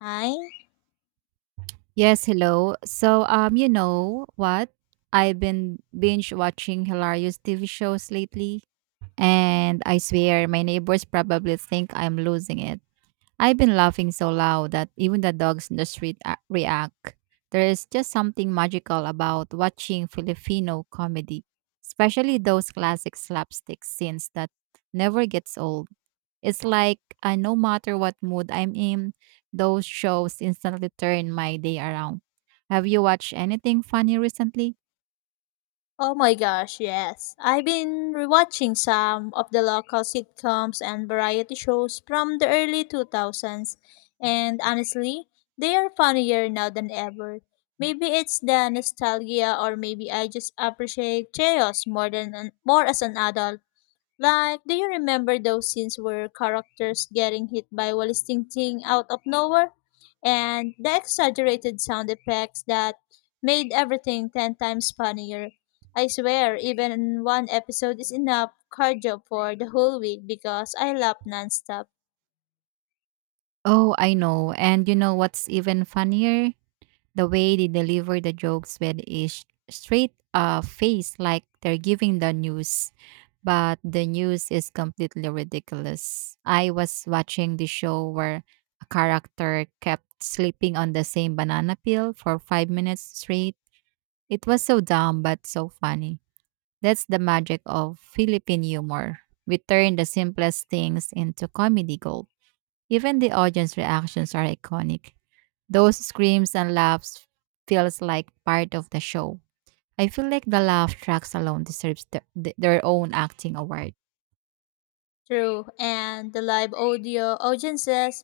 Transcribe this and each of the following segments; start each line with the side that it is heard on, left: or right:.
left: Hi.
right: Yes, hello. So, you know what? I've been binge watching hilarious TV shows lately, and I swear my neighbors probably think I'm losing it. I've been laughing so loud that even the dogs in the street react. There is just something magical about watching Filipino comedy, especially those classic slapstick scenes that never gets old. It's like no matter what mood I'm in, those shows instantly turn my day around. Have you watched anything funny recently?
left: Oh my gosh, yes. I've been rewatching some of the local sitcoms and variety shows from the early 2000s, and honestly, they are funnier now than ever. Maybe it's the nostalgia or maybe I just appreciate chaos more more as an adult. Like, do you remember those scenes where characters getting hit by Wallisting Ting out of nowhere? And the exaggerated sound effects that made everything 10 times funnier. I swear, even one episode is enough cardio for the whole week because I laugh nonstop.
right: Oh, I know. And you know what's even funnier? The way they deliver the jokes with a straight face, like they're giving the news. But the news is completely ridiculous. I was watching the show where a character kept sleeping on the same banana peel for five minutes straight. It was so dumb but so funny. That's the magic of Philippine humor. We turn the simplest things into comedy gold. Even the audience reactions are iconic. Those screams and laughs feels like part of the show. I feel like the laugh tracks alone deserves their own acting award.
left: True, and the live audio audiences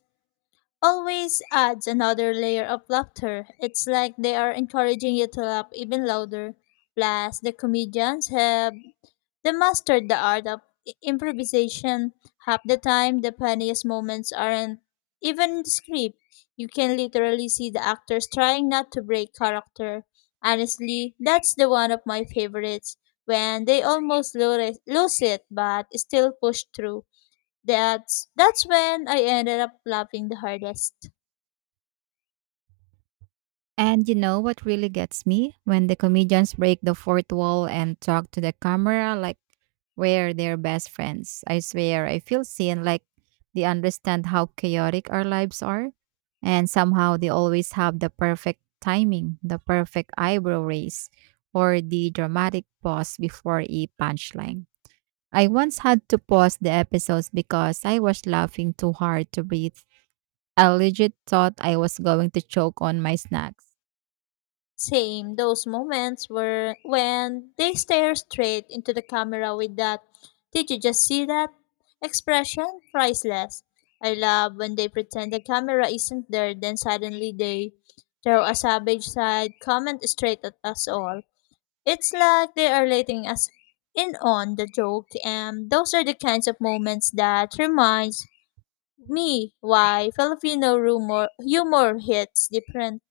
left: always adds another layer of laughter. It's like they are encouraging you to laugh even louder. Plus, the comedians have they mastered the art of improvisation. Half the time, the funniest moments aren't even in the script. You can literally see the actors trying not to break character. Honestly, that's the one of my favorites when they almost lose it but still push through. That's when I ended up laughing the hardest.
right: And you know what really gets me? When the comedians break the fourth wall and talk to the camera like we're their best friends. I swear, I feel seen like they understand how chaotic our lives are. And somehow they always have the perfect timing, the perfect eyebrow raise, or the dramatic pause before a punchline. I once had to pause the episodes because I was laughing too hard to breathe. I legit thought I was going to choke on my snacks.
left: Same those moments were when they stare straight into the camera with that did you just see that expression? Priceless. I love when they pretend the camera isn't there then suddenly they throw a savage side comment straight at us all. It's like they are letting us in on the joke and those are the kinds of moments that reminds me, why Filipino humor hits different.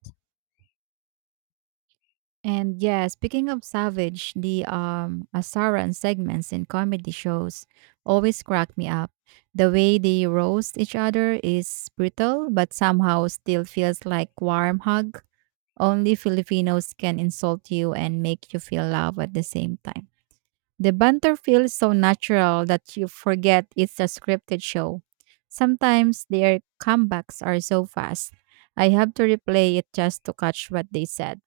right: And yeah, speaking of savage, the Asaran segments in comedy shows always crack me up. The way they roast each other is brutal, but somehow still feels like warm hug. Only Filipinos can insult you and make you feel love at the same time. The banter feels so natural that you forget it's a scripted show. Sometimes their comebacks are so fast. I have to replay it just to catch what they said.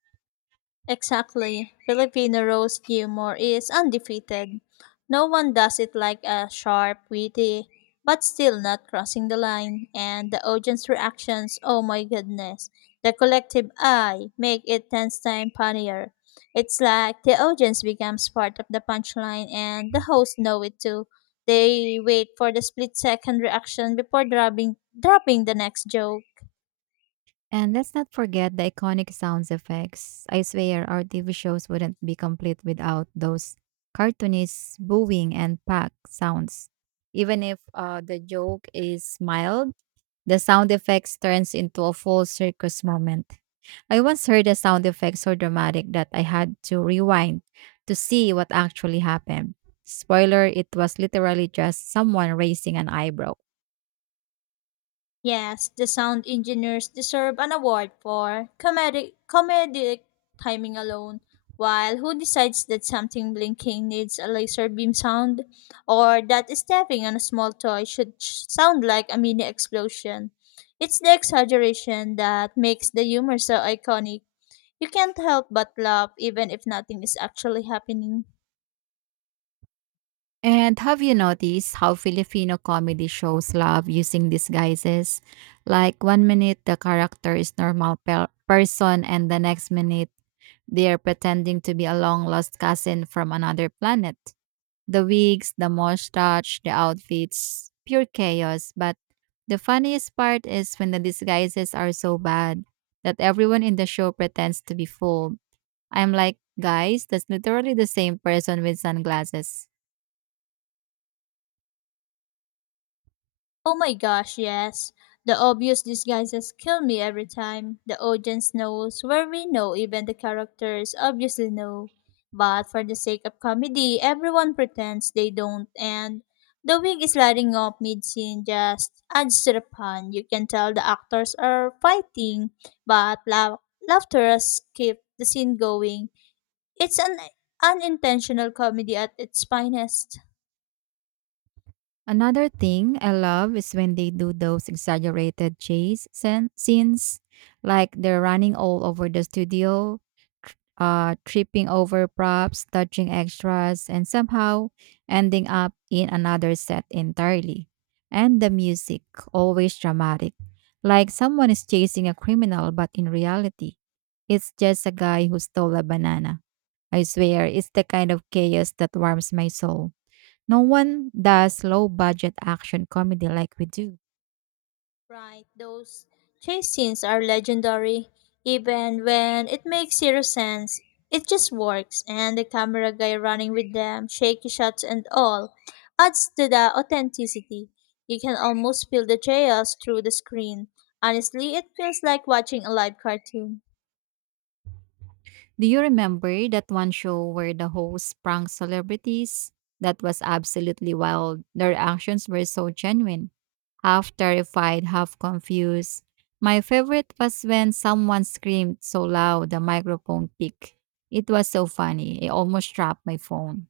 left: Exactly. Filipino roast humor is undefeated. No one does it like a sharp, witty, but still not crossing the line. And the audience reactions, oh my goodness. The collective eye make it 10 times funnier. It's like the audience becomes part of the punchline and the hosts know it too. They wait for the split second reaction before dropping the next joke.
right: And let's not forget the iconic sound effects. I swear our TV shows wouldn't be complete without those cartoonists booing and pack sounds. Even if the joke is mild, the sound effects turns into a full circus moment. I once heard a sound effect so dramatic that I had to rewind to see what actually happened. Spoiler, it was literally just someone raising an eyebrow.
left: Yes, the sound engineers deserve an award for comedic timing alone. While who decides that something blinking needs a laser beam sound, or that stepping on a small toy should sound like a mini explosion? It's the exaggeration that makes the humor so iconic. You can't help but laugh even if nothing is actually happening.
right: And have you noticed how Filipino comedy shows love using disguises? Like one minute the character is normal person and the next minute they're pretending to be a long lost cousin from another planet. The wigs, the mustache, the outfits, pure chaos. But the funniest part is when the disguises are so bad that everyone in the show pretends to be fooled. I'm like, guys, that's literally the same person with sunglasses.
left: Oh my gosh, yes. The obvious disguises kill me every time. The audience knows where we know even the characters obviously know. But for the sake of comedy, everyone pretends they don't and the wig is sliding off mid-scene just adds to the fun. You can tell the actors are fighting, but laughter has kept the scene going. It's an unintentional comedy at its finest.
right: Another thing I love is when they do those exaggerated chase scenes, like they're running all over the studio, tripping over props, touching extras, and somehow ending up in another set entirely. And the music, always dramatic, like someone is chasing a criminal, but in reality, it's just a guy who stole a banana. I swear, it's the kind of chaos that warms my soul. No one does low budget action comedy like we do.
left: Right, those chase scenes are legendary, even when it makes zero sense. It just works, and the camera guy running with them, shaky shots and all, adds to the authenticity. You can almost feel the chaos through the screen. Honestly, it feels like watching a live cartoon.
right: Do you remember that one show where the hosts pranked celebrities? That was absolutely wild. Their actions were so genuine. Half terrified, half confused. My favorite was when someone screamed so loud the microphone picked. It was so funny. I almost dropped my phone.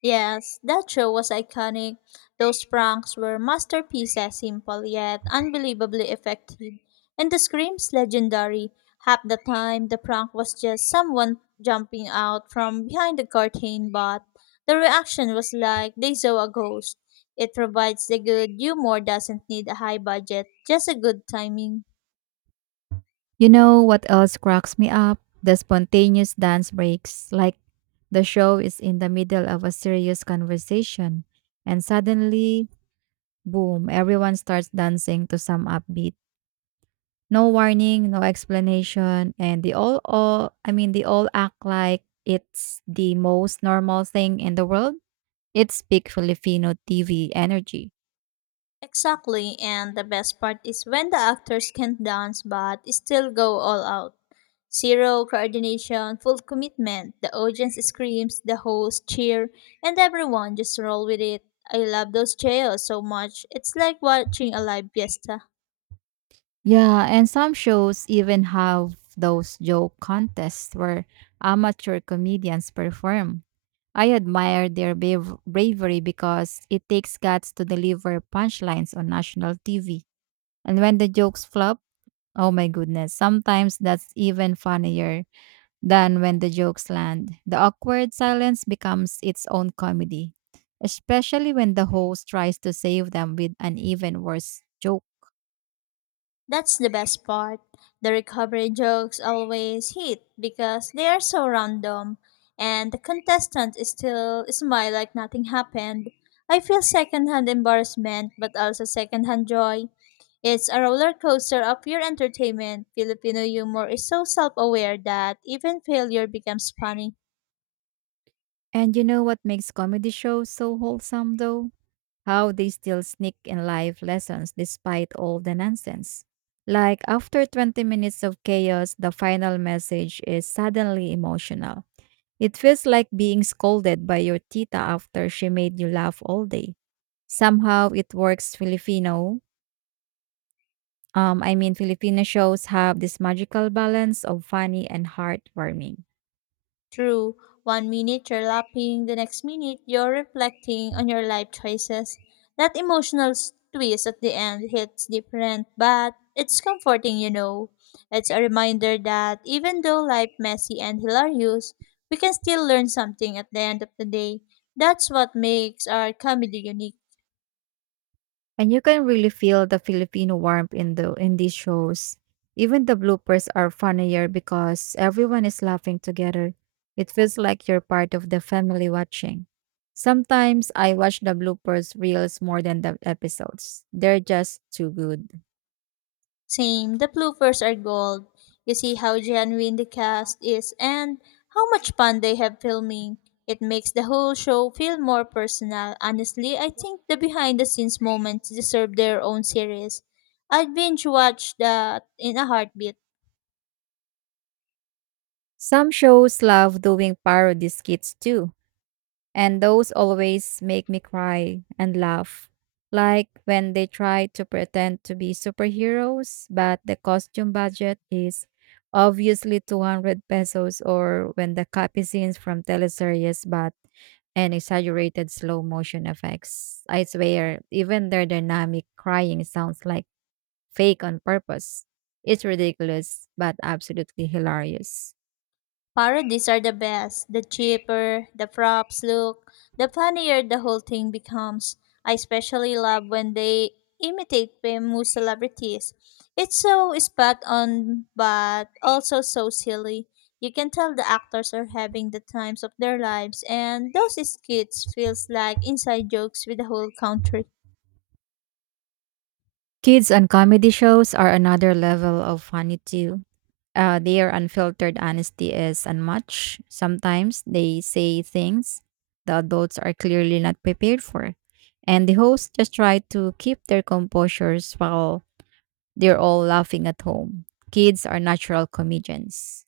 left: Yes, that show was iconic. Those pranks were masterpieces, simple yet unbelievably effective. And the screams legendary. Half the time, the prank was just someone jumping out from behind the curtain, but the reaction was like they saw a ghost. It provides the good humor doesn't need a high budget, just a good timing.
right: You know what else cracks me up? The spontaneous dance breaks. Like the show is in the middle of a serious conversation, and suddenly, boom, everyone starts dancing to some upbeat. No warning, no explanation, and they all I mean, they all act like it's the most normal thing in the world. It's big Filipino TV energy.
left: Exactly, and the best part is when the actors can not dance but still go all out. Zero coordination, full commitment. The audience screams, the host cheer, and everyone just roll with it. I love those chaos so much. It's like watching a live fiesta.
right: Yeah, and some shows even have those joke contests where amateur comedians perform. I admire their bravery because it takes guts to deliver punchlines on national TV. And when the jokes flop, oh my goodness, sometimes that's even funnier than when the jokes land. The awkward silence becomes its own comedy, especially when the host tries to save them with an even worse joke.
left: That's the best part. The recovery jokes always hit because they are so random, and the contestant is still smile like nothing happened. I feel secondhand embarrassment, but also secondhand joy. It's a roller coaster of pure entertainment. Filipino humor is so self aware that even failure becomes funny.
right: And you know what makes comedy shows so wholesome, though? How they still sneak in life lessons despite all the nonsense. Like, after 20 minutes of chaos, the final message is suddenly emotional. It feels like being scolded by your tita after she made you laugh all day. Somehow it works Filipino. Filipino shows have this magical balance of funny and heartwarming.
left: True, one minute you're laughing, the next minute you're reflecting on your life choices. That emotional twist at the end hits different, but it's comforting, you know. It's a reminder that even though life messy and hilarious, we can still learn something at the end of the day. That's what makes our comedy unique.
right: And you can really feel the Filipino warmth in these shows. Even the bloopers are funnier because everyone is laughing together. It feels like you're part of the family watching. Sometimes I watch the bloopers reels more than the episodes. They're just too good.
left: Same, the bloopers are gold. You see how genuine the cast is and how much fun they have filming. It makes the whole show feel more personal. Honestly, I think the behind the scenes moments deserve their own series. I'd binge watch that in a heartbeat.
right: Some shows love doing parody skits too. And those always make me cry and laugh. Like when they try to pretend to be superheroes, but the costume budget is obviously 200 pesos, or when the copy scenes from teleseries, but an exaggerated slow motion effects. I swear, even their dynamic crying sounds like fake on purpose. It's ridiculous, but absolutely hilarious.
left: Parodies are the best. The cheaper the props look, the funnier the whole thing becomes. I especially love when they imitate famous celebrities. It's so spot on, but also so silly. You can tell the actors are having the times of their lives, and those skits feels like inside jokes with the whole country.
right: Kids on comedy shows are another level of funny too. Their unfiltered honesty is unmatched. Sometimes they say things the adults are clearly not prepared for, and the hosts just try to keep their composures while they're all laughing at home. Kids are natural comedians.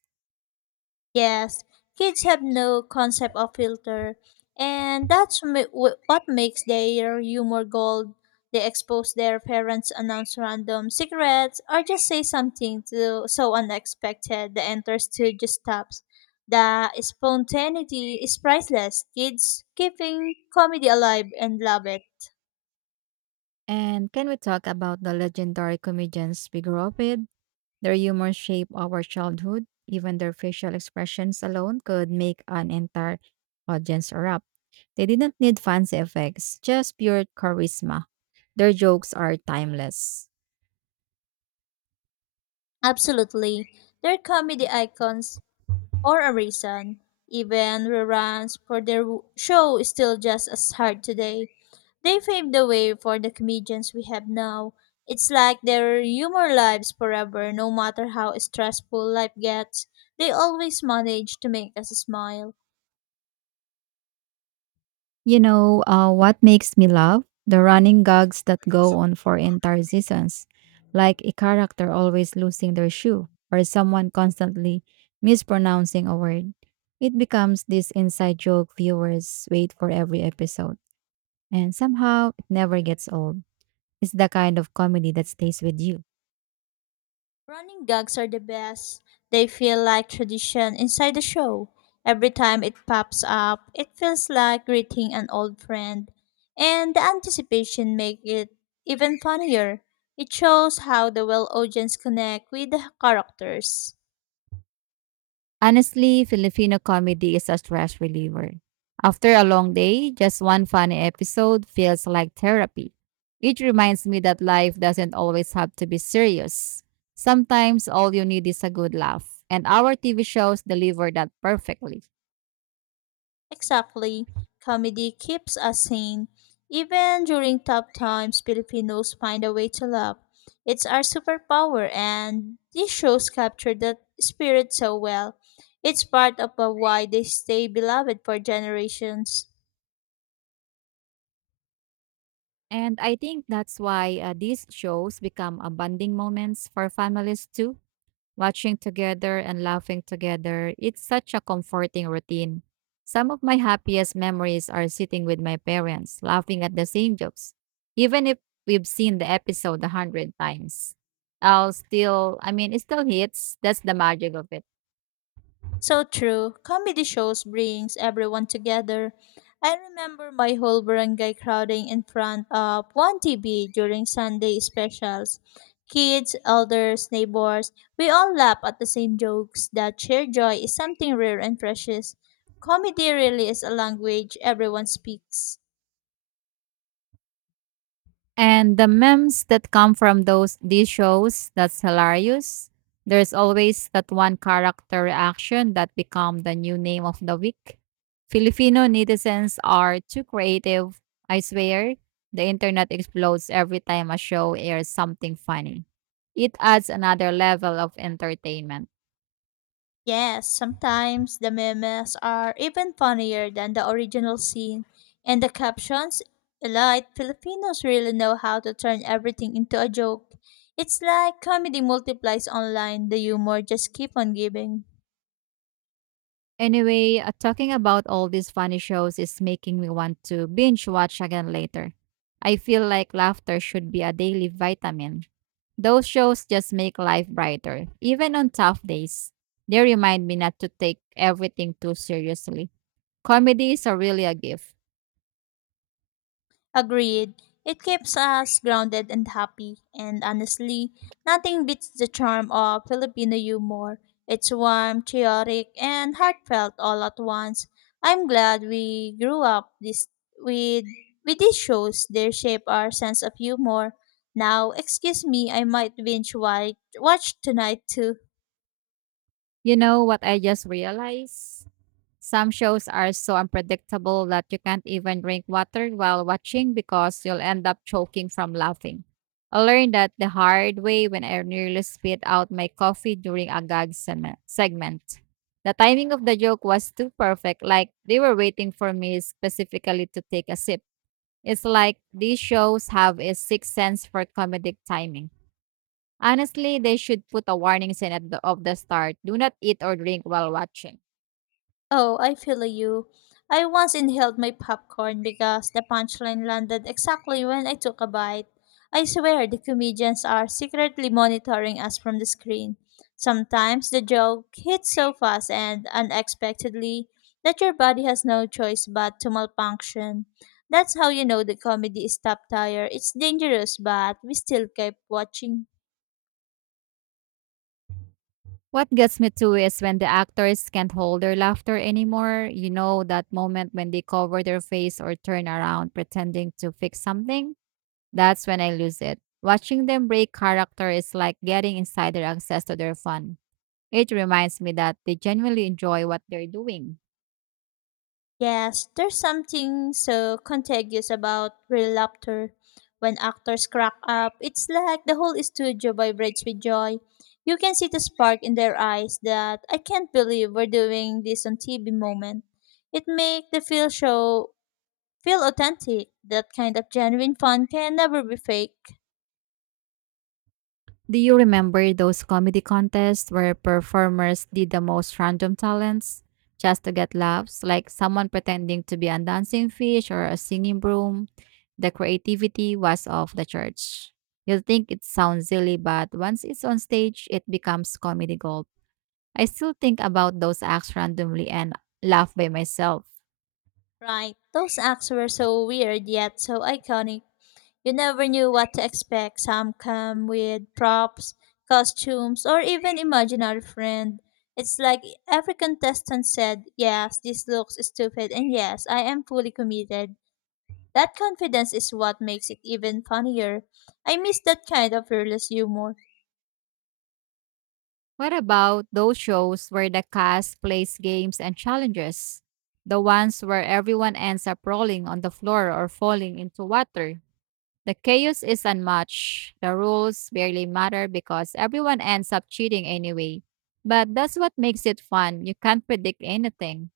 left: Yes, kids have no concept of filter, and that's what makes their humor gold. They expose their parents, announce random secrets, or just say something so unexpected the enter to just stops. The spontaneity is priceless. Kids keeping comedy alive and love it.
right: And can we talk about the legendary comedians we grew up with? Their humor shaped our childhood. Even their facial expressions alone could make an entire audience erupt. They didn't need fancy effects, just pure charisma. Their jokes are timeless.
left: Absolutely. They're comedy icons for a reason. Even reruns for their show is still just as hard today. They paved the way for the comedians we have now. It's like their humor lives forever, no matter how stressful life gets. They always manage to make us smile.
right: You know, what makes me laugh? The running gags that go on for entire seasons, like a character always losing their shoe or someone constantly mispronouncing a word. It becomes this inside joke viewers wait for every episode, and somehow it never gets old. It's the kind of comedy that stays with you.
left: Running gags are the best. They feel like tradition inside the show. Every time it pops up, it feels like greeting an old friend. And the anticipation makes it even funnier. It shows how the well audience connect with the characters.
right: Honestly, Filipino comedy is a stress reliever. After a long day, just one funny episode feels like therapy. It reminds me that life doesn't always have to be serious. Sometimes all you need is a good laugh, and our TV shows deliver that perfectly.
left: Exactly. Comedy keeps us sane. Even during tough times, Filipinos find a way to laugh. It's our superpower, and these shows capture that spirit so well. It's part of why they stay beloved for generations.
right: And I think that's why these shows become a bonding moments for families too. Watching together and laughing together. It's such a comforting routine. Some of my happiest memories are sitting with my parents, laughing at the same jokes. Even if we've seen the episode a hundred times, I'll still, I mean, it still hits. That's the magic of it.
left: So true. Comedy shows brings everyone together. I remember my whole barangay crowding in front of one TV during Sunday specials. Kids, elders, neighbors, we all laugh at the same jokes. That shared joy is something rare and precious. Comedy really is a language everyone speaks.
right: And the memes that come from those these shows, that's hilarious. There's always that one character reaction that become the new name of the week. Filipino netizens are too creative, I swear. The internet explodes every time a show airs something funny. It adds another level of entertainment.
left: Yes, sometimes the memes are even funnier than the original scene, and the captions, elite Filipinos really know how to turn everything into a joke. It's like comedy multiplies online, the humor just keep on giving.
right: Anyway, talking about all these funny shows is making me want to binge watch again later. I feel like laughter should be a daily vitamin. Those shows just make life brighter, even on tough days. They remind me not to take everything too seriously. Comedy is a really a gift.
left: Agreed. It keeps us grounded and happy, and honestly, nothing beats the charm of Filipino humor. It's warm, chaotic, and heartfelt all at once. I'm glad we grew up this with with these shows. They shape our sense of humor. Now, excuse me, I might watch tonight too.
right: You know what I just realized? Some shows are so unpredictable that you can't even drink water while watching because you'll end up choking from laughing. I learned that the hard way when I nearly spit out my coffee during a segment. The timing of the joke was too perfect, like they were waiting for me specifically to take a sip. It's like these shows have a sixth sense for comedic timing. Honestly, they should put a warning sign at of the start, do not eat or drink while watching.
left: Oh, I feel you. I once inhaled my popcorn because the punchline landed exactly when I took a bite. I swear the comedians are secretly monitoring us from the screen. Sometimes the joke hits so fast and unexpectedly that your body has no choice but to malfunction. That's how you know the comedy is top tier. It's dangerous, but we still keep watching.
right: What gets me too is when the actors can't hold their laughter anymore. You know, that moment when they cover their face or turn around pretending to fix something? That's when I lose it. Watching them break character is like getting insider access to their fun. It reminds me that they genuinely enjoy what they're doing.
left: Yes, there's something so contagious about real laughter. When actors crack up, it's like the whole studio vibrates with joy. You can see the spark in their eyes that I can't believe we're doing this on TV moment. It makes the feel show feel authentic. That kind of genuine fun can never be fake.
right: Do you remember those comedy contests where performers did the most random talents just to get laughs, like someone pretending to be a dancing fish or a singing broom? The creativity was off the church. You'll think it sounds silly, but once it's on stage, it becomes comedy gold. I still think about those acts randomly and laugh by myself.
left: Right. Those acts were so weird yet so iconic. You never knew what to expect. Some come with props, costumes, or even imaginary friend. It's like every contestant said, yes, this looks stupid, and yes, I am fully committed. That confidence is what makes it even funnier. I miss that kind of fearless humor.
right: What about those shows where the cast plays games and challenges? The ones where everyone ends up rolling on the floor or falling into water? The chaos is unmatched. The rules barely matter because everyone ends up cheating anyway. But that's what makes it fun. You can't predict anything.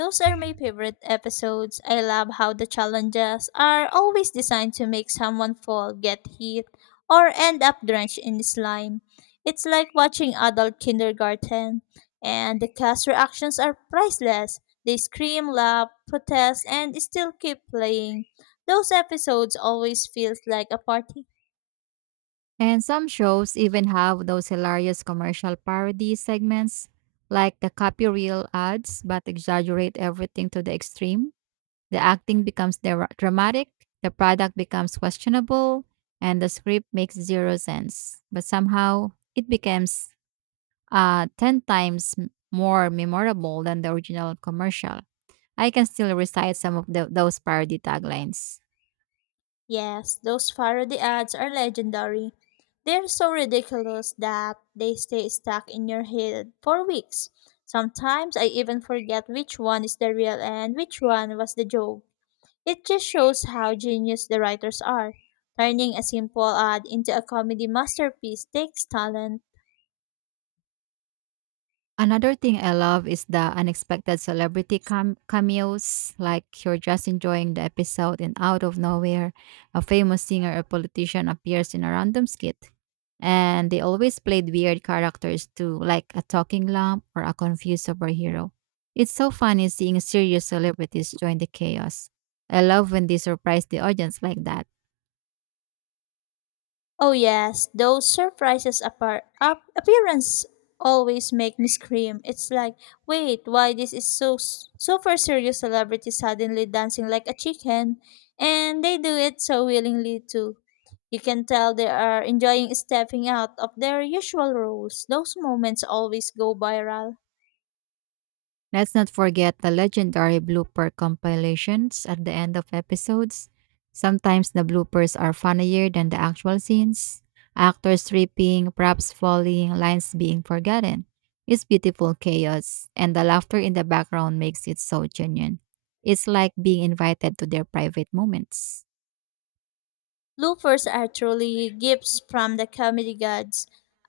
left: Those are my favorite episodes. I love how the challenges are always designed to make someone fall, get hit, or end up drenched in slime. It's like watching adult kindergarten, and the cast reactions are priceless. They scream, laugh, protest, and still keep playing. Those episodes always feels like a party.
right: And some shows even have those hilarious commercial parody segments, like the copy reel ads, but exaggerate everything to the extreme. The acting becomes dramatic, the product becomes questionable, and the script makes zero sense. But somehow, it becomes 10 times more memorable than the original commercial. I can still recite some of those parody taglines.
left: Yes, those parody ads are legendary. They're so ridiculous that they stay stuck in your head for weeks. Sometimes I even forget which one is the real and which one was the joke. It just shows how genius the writers are. Turning a simple ad into a comedy masterpiece takes talent.
right: Another thing I love is the unexpected celebrity cameos, like you're just enjoying the episode and out of nowhere, a famous singer or politician appears in a random skit. And they always played weird characters too, like a talking lamp or a confused superhero. It's so funny seeing serious celebrities join the chaos. I love when they surprise the audience like that.
left: Oh yes, those appearance always make me scream. It's like, wait, why this is so super serious celebrity suddenly dancing like a chicken, and they do it so willingly too. You can tell they are enjoying stepping out of their usual roles. Those moments always go viral.
right: Let's not forget the legendary blooper compilations at the end of episodes. Sometimes the bloopers are funnier than the actual scenes. Actors tripping, props falling, lines being forgotten. It's beautiful chaos, and the laughter in the background makes it so genuine. It's like being invited to their private moments.
left: Loopers are truly gifts from the comedy gods.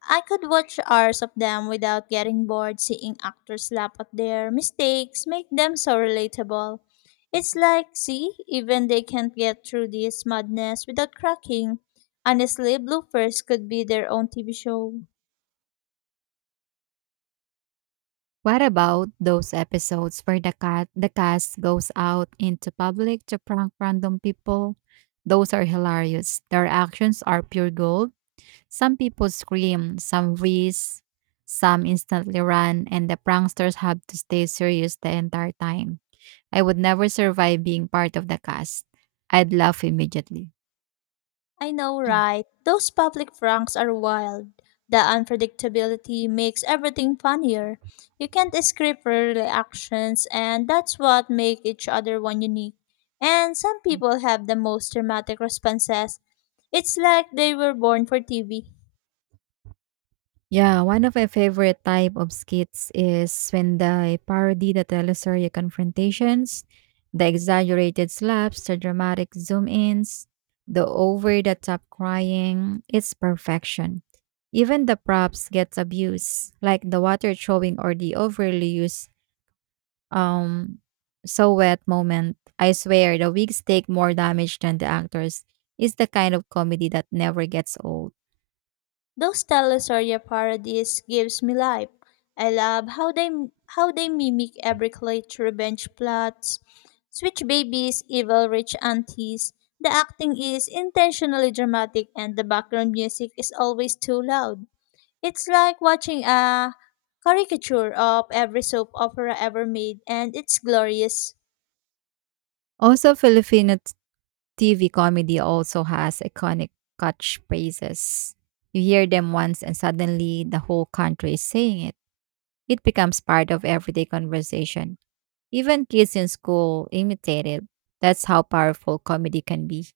left: I could watch hours of them without getting bored seeing actors laugh at their mistakes, make them so relatable. It's like, see, even they can't get through this madness without cracking. Honestly, bloopers could be their own TV show.
right: What about those episodes where the cat the cast goes out into public to prank random people? Those are hilarious. Their actions are pure gold. Some people scream, some wheeze, some instantly run, and the pranksters have to stay serious the entire time. I would never survive being part of the cast. I'd laugh immediately.
left: I know, right? Those public pranks are wild. The unpredictability makes everything funnier. You can't script your reactions, and that's what makes each other one unique. And some people have the most dramatic responses. It's like they were born for TV.
right: Yeah, one of my favorite type of skits is when they parody the teleserye confrontations, the exaggerated slaps, the dramatic zoom-ins, the over-the-top crying. It's perfection. Even the props gets abused, like the water throwing or the overly used um so wet moment. I swear the wigs take more damage than the actors. It's the kind of comedy that never gets old.
left: Those telestoria parodies gives me life. I love how they mimic every clutch revenge plots, switch babies, evil rich aunties. The acting is intentionally dramatic and the background music is always too loud. It's like watching a caricature of every soap opera ever made and it's glorious.
right: Also, Filipino TV comedy also has iconic catchphrases. You hear them once and suddenly the whole country is saying it. It becomes part of everyday conversation. Even kids in school imitate it. That's how powerful comedy can be.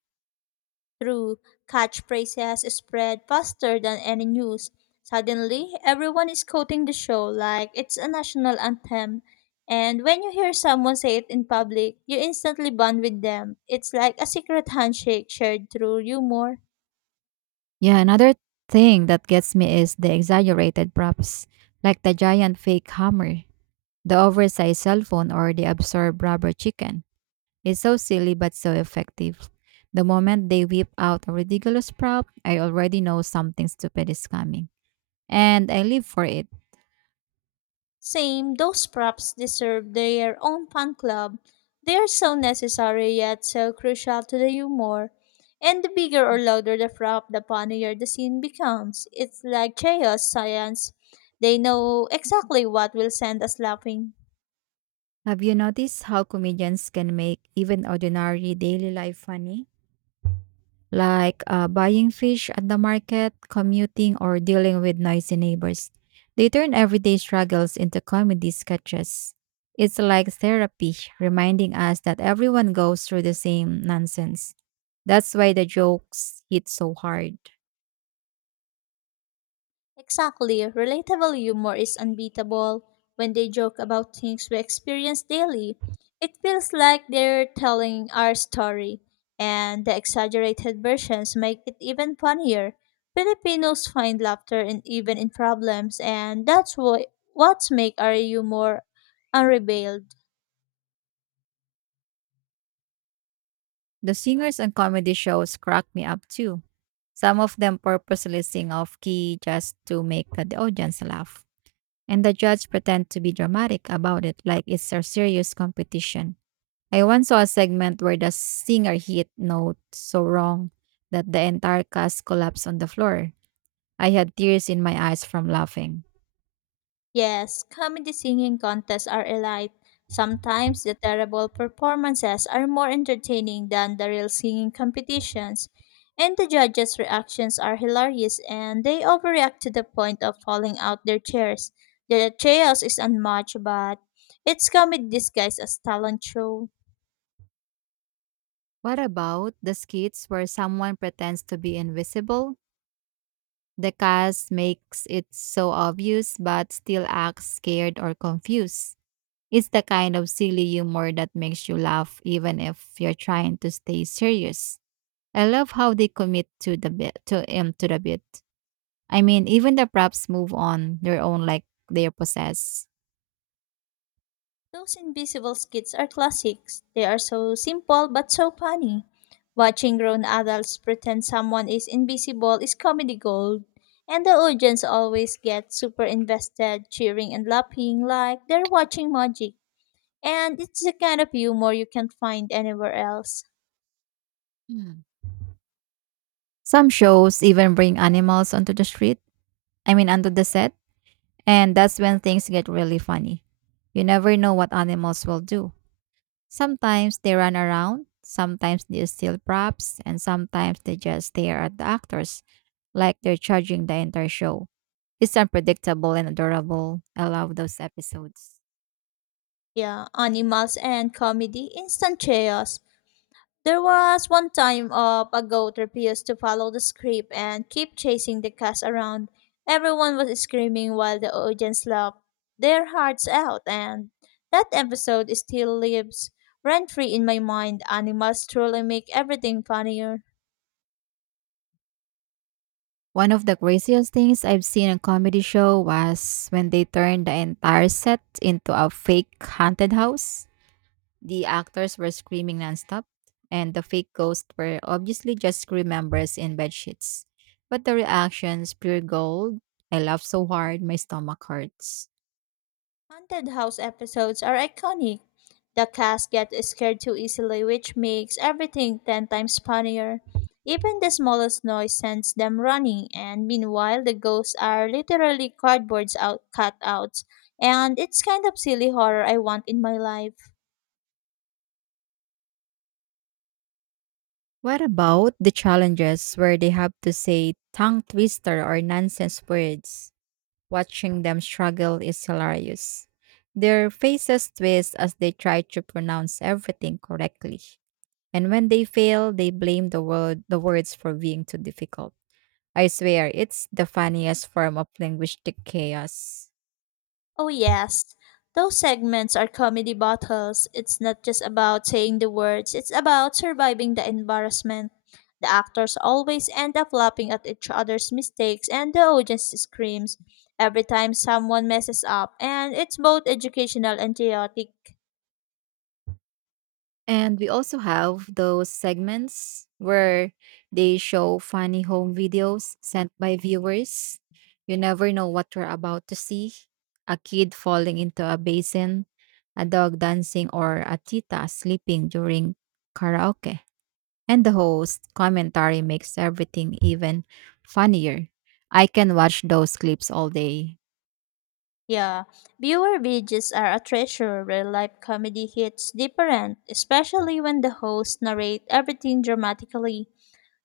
left: Through catchphrase has spread faster than any news. Suddenly, everyone is quoting the show like it's a national anthem. And when you hear someone say it in public, you instantly bond with them. It's like a secret handshake shared through humor.
right: Yeah, another thing that gets me is the exaggerated props, like the giant fake hammer, the oversized cell phone, or the absurd rubber chicken. It's so silly but so effective. The moment they whip out a ridiculous prop, I already know something stupid is coming. And I live for it.
left: Same, those props deserve their own fan club. They are so necessary yet so crucial to the humor. And the bigger or louder the prop, the funnier the scene becomes. It's like chaos science. They know exactly what will send us laughing.
right: Have you noticed how comedians can make even ordinary daily life funny? Like buying fish at the market, commuting, or dealing with noisy neighbors. They turn everyday struggles into comedy sketches. It's like therapy, reminding us that everyone goes through the same nonsense. That's why the jokes hit so hard.
left: Exactly, relatable humor is unbeatable. When they joke about things we experience daily, it feels like they're telling our story, and the exaggerated versions make it even funnier. Filipinos find laughter in even in problems, and that's what make our humor unrevealed.
right: The singers and comedy shows crack me up too. Some of them purposely sing off key just to make the audience laugh. And the judge pretend to be dramatic about it like it's a serious competition. I once saw a segment where the singer hit note so wrong that the entire cast collapsed on the floor. I had tears in my eyes from laughing.
left: Yes, comedy singing contests are elite. Sometimes the terrible performances are more entertaining than the real singing competitions, and the judges' reactions are hilarious and they overreact to the point of falling out their chairs. The chaos is unmatched, but it's comedy disguised as talent show.
right: What about the skits where someone pretends to be invisible? The cast makes it so obvious but still acts scared or confused. It's the kind of silly humor that makes you laugh even if you're trying to stay serious. I love how they commit to the bit to the bit. I mean, even the props move on their own like they possess.
left: Those invisible skits are classics. They are so simple but so funny. Watching grown adults pretend someone is invisible is comedy gold, and the audience always gets super invested, cheering and laughing like they're watching magic. And it's the kind of humor you can't find anywhere else.
right: Mm. Some shows even bring animals onto the street, I mean, onto the set, and that's when things get really funny. You never know what animals will do. Sometimes they run around, sometimes they steal props, and sometimes they just stare at the actors like they're charging the entire show. It's unpredictable and adorable. I love those episodes.
left: Yeah, animals and comedy, instant chaos. There was one time a goat refused to follow the script and kept chasing the cast around. Everyone was screaming while the audience laughed their hearts out, and that episode still lives rent free in my mind. Animals truly make everything funnier.
right: One of the craziest things I've seen on comedy show was when they turned the entire set into a fake haunted house. The actors were screaming nonstop, and the fake ghosts were obviously just crew members in bedsheets. But the reactions, pure gold. I laughed so hard, my stomach hurts.
left: Haunted house episodes are iconic. The cast gets scared too easily, which makes everything 10 times funnier. Even the smallest noise sends them running, and meanwhile, the ghosts are literally cutouts. And it's kind of silly horror I want in my life.
right: What about the challenges where they have to say tongue twister or nonsense words? Watching them struggle is hilarious. Their faces twist as they try to pronounce everything correctly. And when they fail, they blame the words for being too difficult. I swear, it's the funniest form of linguistic chaos.
left: Oh, yes. Those segments are comedy battles. It's not just about saying the words, it's about surviving the embarrassment. The actors always end up laughing at each other's mistakes, and the audience screams every time someone messes up, and it's both educational and chaotic.
right: And we also have those segments where they show funny home videos sent by viewers. You never know what we're about to see: a kid falling into a basin, a dog dancing, or a tita sleeping during karaoke. And the host commentary makes everything even funnier. I can watch those clips all day.
left: Yeah, viewer videos are a treasure. Real life comedy hits different, especially when the hosts narrate everything dramatically.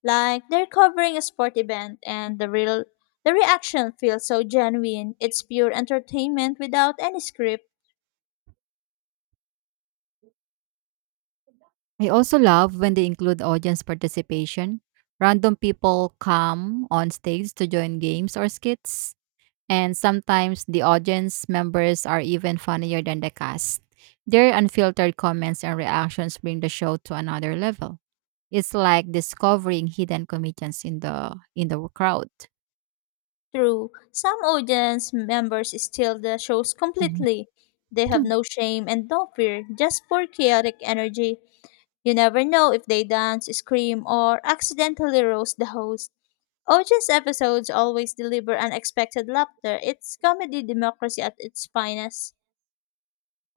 left: Like they're covering a sport event and the real the reaction feels so genuine. It's pure entertainment without any script.
right: I also love when they include audience participation. Random people come on stage to join games or skits, and sometimes the audience members are even funnier than the cast. Their unfiltered comments and reactions bring the show to another level. It's like discovering hidden comedians in the crowd.
left: True, some audience members steal the shows
right: Mhm.
left: completely. They have no shame and no fear, just pure chaotic energy. You never know if they dance, scream, or accidentally roast the host. Audience episodes always deliver unexpected laughter. It's comedy democracy at its finest.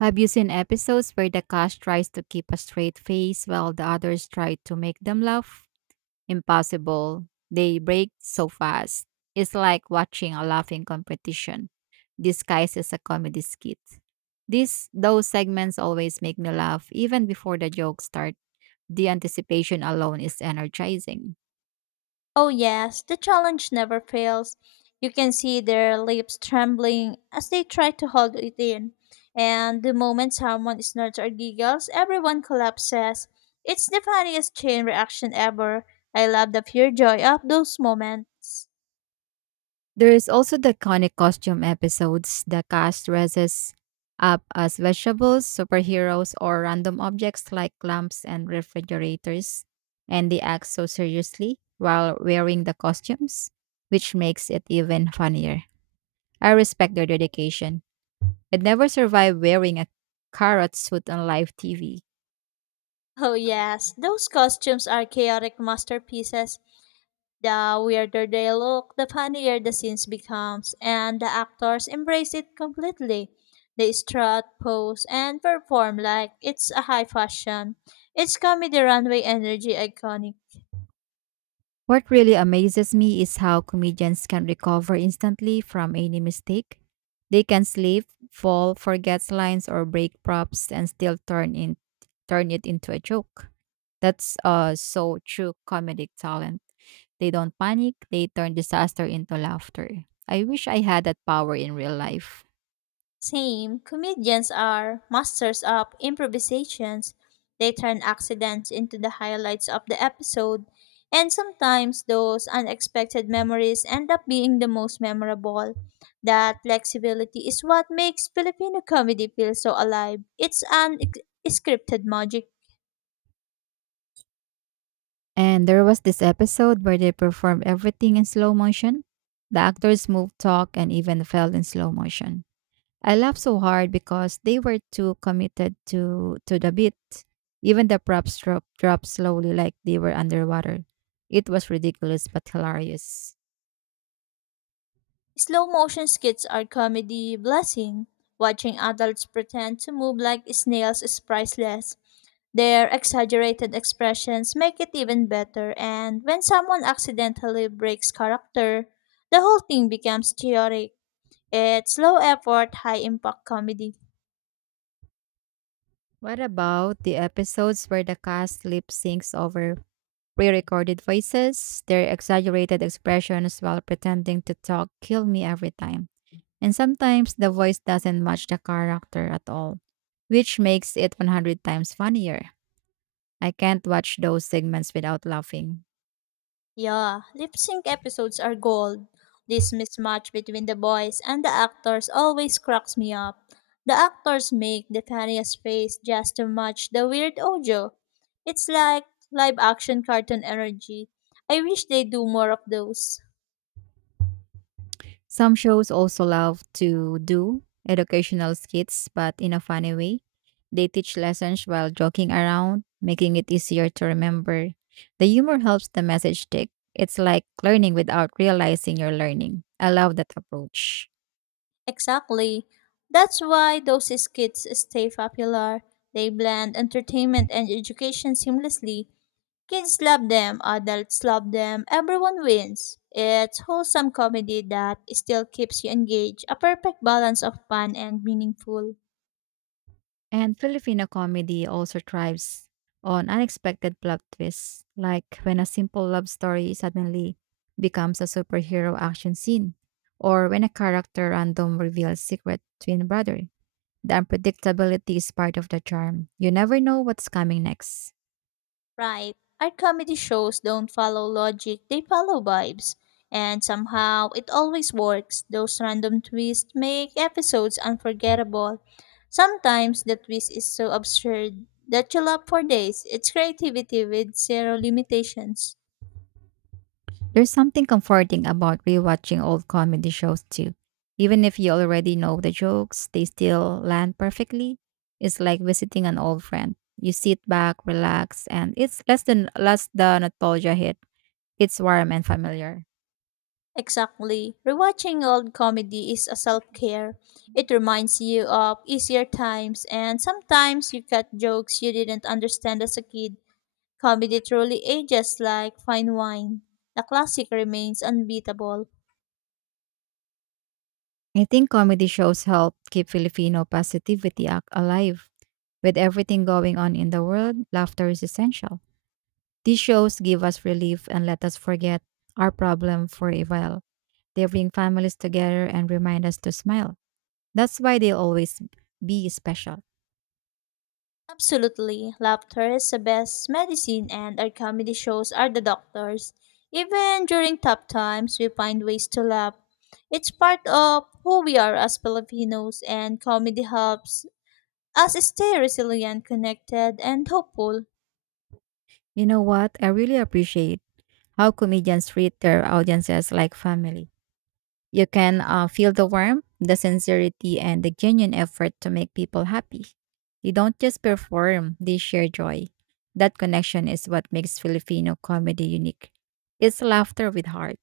right: Have you seen episodes where the cast tries to keep a straight face while the others try to make them laugh? Impossible. They break so fast. It's like watching a laughing competition disguised as a comedy skit. These Those segments always make me laugh even before the jokes start. The anticipation alone is energizing.
left: Oh, yes, the challenge never fails. You can see their lips trembling as they try to hold it in. And the moment someone snorts or giggles, everyone collapses. It's the funniest chain reaction ever. I love the pure joy of those moments.
right: There is also the iconic costume episodes. The cast dresses up as vegetables, superheroes, or random objects like lamps and refrigerators, and they act so seriously while wearing the costumes, which makes it even funnier. I respect their dedication. I'd never survive wearing a carrot suit on live TV.
left: Oh, yes, those costumes are chaotic masterpieces. The weirder they look, the funnier the scenes becomes, and the actors embrace it completely. They strut, pose, and perform like it's a high fashion. It's comedy runway energy iconic.
right: What really amazes me is how comedians can recover instantly from any mistake. They can slip, fall, forget lines or break props and still turn it into a joke. That's so true comedic talent. They don't panic, they turn disaster into laughter. I wish I had that power in real life.
left: Same, comedians are masters of improvisations. They turn accidents into the highlights of the episode, and sometimes those unexpected memories end up being the most memorable. That flexibility is what makes Filipino comedy feel so alive. It's an scripted magic.
right: And there was this episode where they performed everything in slow motion. The actors moved, talked, and even fell in slow motion. I laughed so hard because they were too committed to the beat. Even the props dropped slowly like they were underwater. It was ridiculous but hilarious.
left: Slow motion skits are comedy blessing. Watching adults pretend to move like snails is priceless. Their exaggerated expressions make it even better, and when someone accidentally breaks character, the whole thing becomes chaotic. It's low effort, high impact comedy.
right: What about the episodes where the cast lip syncs over pre-recorded voices? Their exaggerated expressions while pretending to talk kill me every time. And sometimes the voice doesn't match the character at all, which makes it 100 times funnier. I can't watch those segments without laughing.
left: Yeah, lip sync episodes are gold. This mismatch between the boys and the actors always cracks me up. The actors make the funniest face just to match the weird audio. It's like live action cartoon energy. I wish they do more of those.
right: Some shows also love to do educational skits, but in a funny way. They teach lessons while joking around, making it easier to remember. The humor helps the message stick. It's like learning without realizing you're learning. I love that approach.
left: Exactly. That's why those skits stay popular. They blend entertainment and education seamlessly. Kids love them, adults love them, everyone wins. It's wholesome comedy that still keeps you engaged, a perfect balance of fun and meaningful.
right: And Filipino comedy also thrives on unexpected plot twists, like when a simple love story suddenly becomes a superhero action scene, or when a character random reveals secret twin brother. The unpredictability is part of the charm. You never know what's coming next.
left: Right. Our comedy shows don't follow logic, they follow vibes. And somehow it always works. Those random twists make episodes unforgettable. Sometimes the twist is so absurd that you laugh for days. It's creativity with zero limitations.
right: There's something comforting about rewatching old comedy shows too. Even if you already know the jokes, they still land perfectly. It's like visiting an old friend. You sit back, relax, and it's less than less the nostalgia hit. It's warm and familiar.
left: Exactly. Rewatching old comedy is a self care. It reminds you of easier times, and sometimes you cut jokes you didn't understand as a kid. Comedy truly ages like fine wine. The classic remains unbeatable.
right: I think comedy shows help keep Filipino positivity alive. With everything going on in the world, laughter is essential. These shows give us relief and let us forget our problem for a while. They bring families together and remind us to smile. That's why they always be special.
left: Absolutely, laughter is the best medicine, and our comedy shows are the doctors. Even during tough times, we find ways to laugh. It's part of who we are as Filipinos, and comedy helps us stay resilient, connected, and hopeful.
right: You know what? I really appreciate how comedians treat their audiences like family. You can feel the warmth, the sincerity, and the genuine effort to make people happy. They don't just perform, they share joy. That connection is what makes Filipino comedy unique. It's laughter with heart.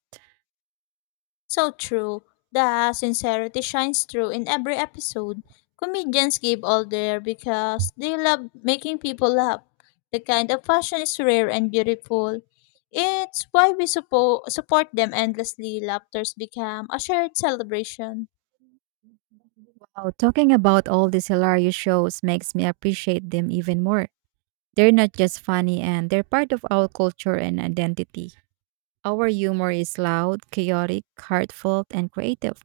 left: So true. The sincerity shines through in every episode. Comedians give all there because they love making people laugh. The kind of passion is rare and beautiful. It's why we support them endlessly. Laughters become a shared celebration.
right: Oh, talking about all these hilarious shows makes me appreciate them even more. They're not just funny and they're part of our culture and identity. Our humor is loud, chaotic, heartfelt, and creative,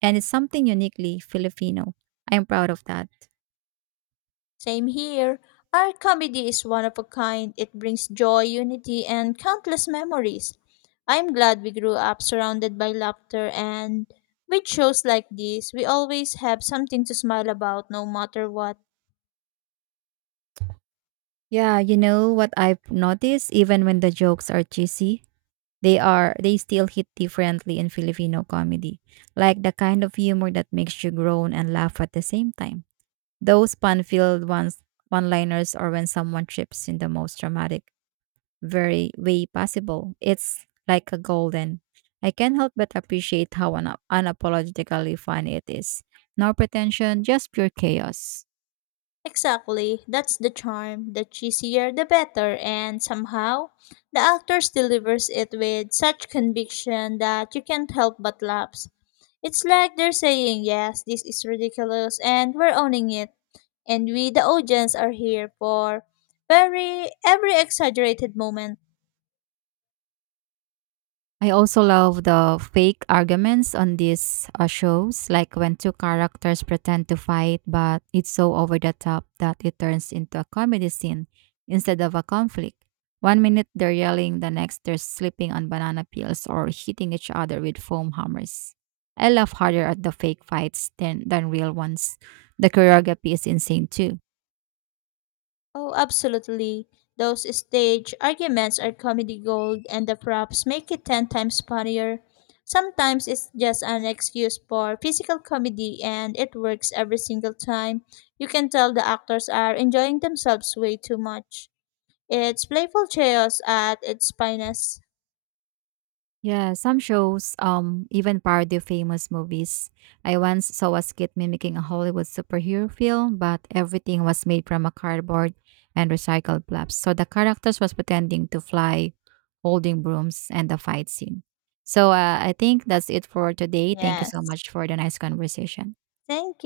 right: and it's something uniquely Filipino. I'm proud of that.
left: Same here. Our comedy is one of a kind. It brings joy, unity, and countless memories. I'm glad we grew up surrounded by laughter, and with shows like this, we always have something to smile about no matter what.
right: Yeah, you know what I've noticed even when the jokes are cheesy, they still hit differently in Filipino comedy. Like the kind of humor that makes you groan and laugh at the same time. Those fun-filled ones, one-liners, or when someone trips in the most dramatic, very way possible. It's like a golden. I can't help but appreciate how unapologetically fun it is. No pretension, just pure chaos.
left: Exactly, that's the charm. The cheesier the better, and somehow the actors delivers it with such conviction that you can't help but laugh. It's like they're saying, "Yes, this is ridiculous, and we're owning it." And we, the audience, are here for very every exaggerated moment.
right: I also love the fake arguments on these shows, like when two characters pretend to fight, but it's so over the top that it turns into a comedy scene instead of a conflict. One minute they're yelling, the next they're slipping on banana peels or hitting each other with foam hammers. I laugh harder at the fake fights than real ones. The choreography is insane too.
left: Oh, absolutely. Those stage arguments are comedy gold, and the props make it 10 times funnier. Sometimes it's just an excuse for physical comedy, and it works every single time. You can tell the actors are enjoying themselves way too much. It's playful chaos at its finest.
right: Yeah, some shows even parody famous movies. I once saw a skit mimicking a Hollywood superhero film, but everything was made from a cardboard and recycled flaps. So the characters was pretending to fly, holding brooms, and the fight scene. So I think that's it for today. Thank you so
left: Yes.
right: much for the nice conversation.
left: Thank you.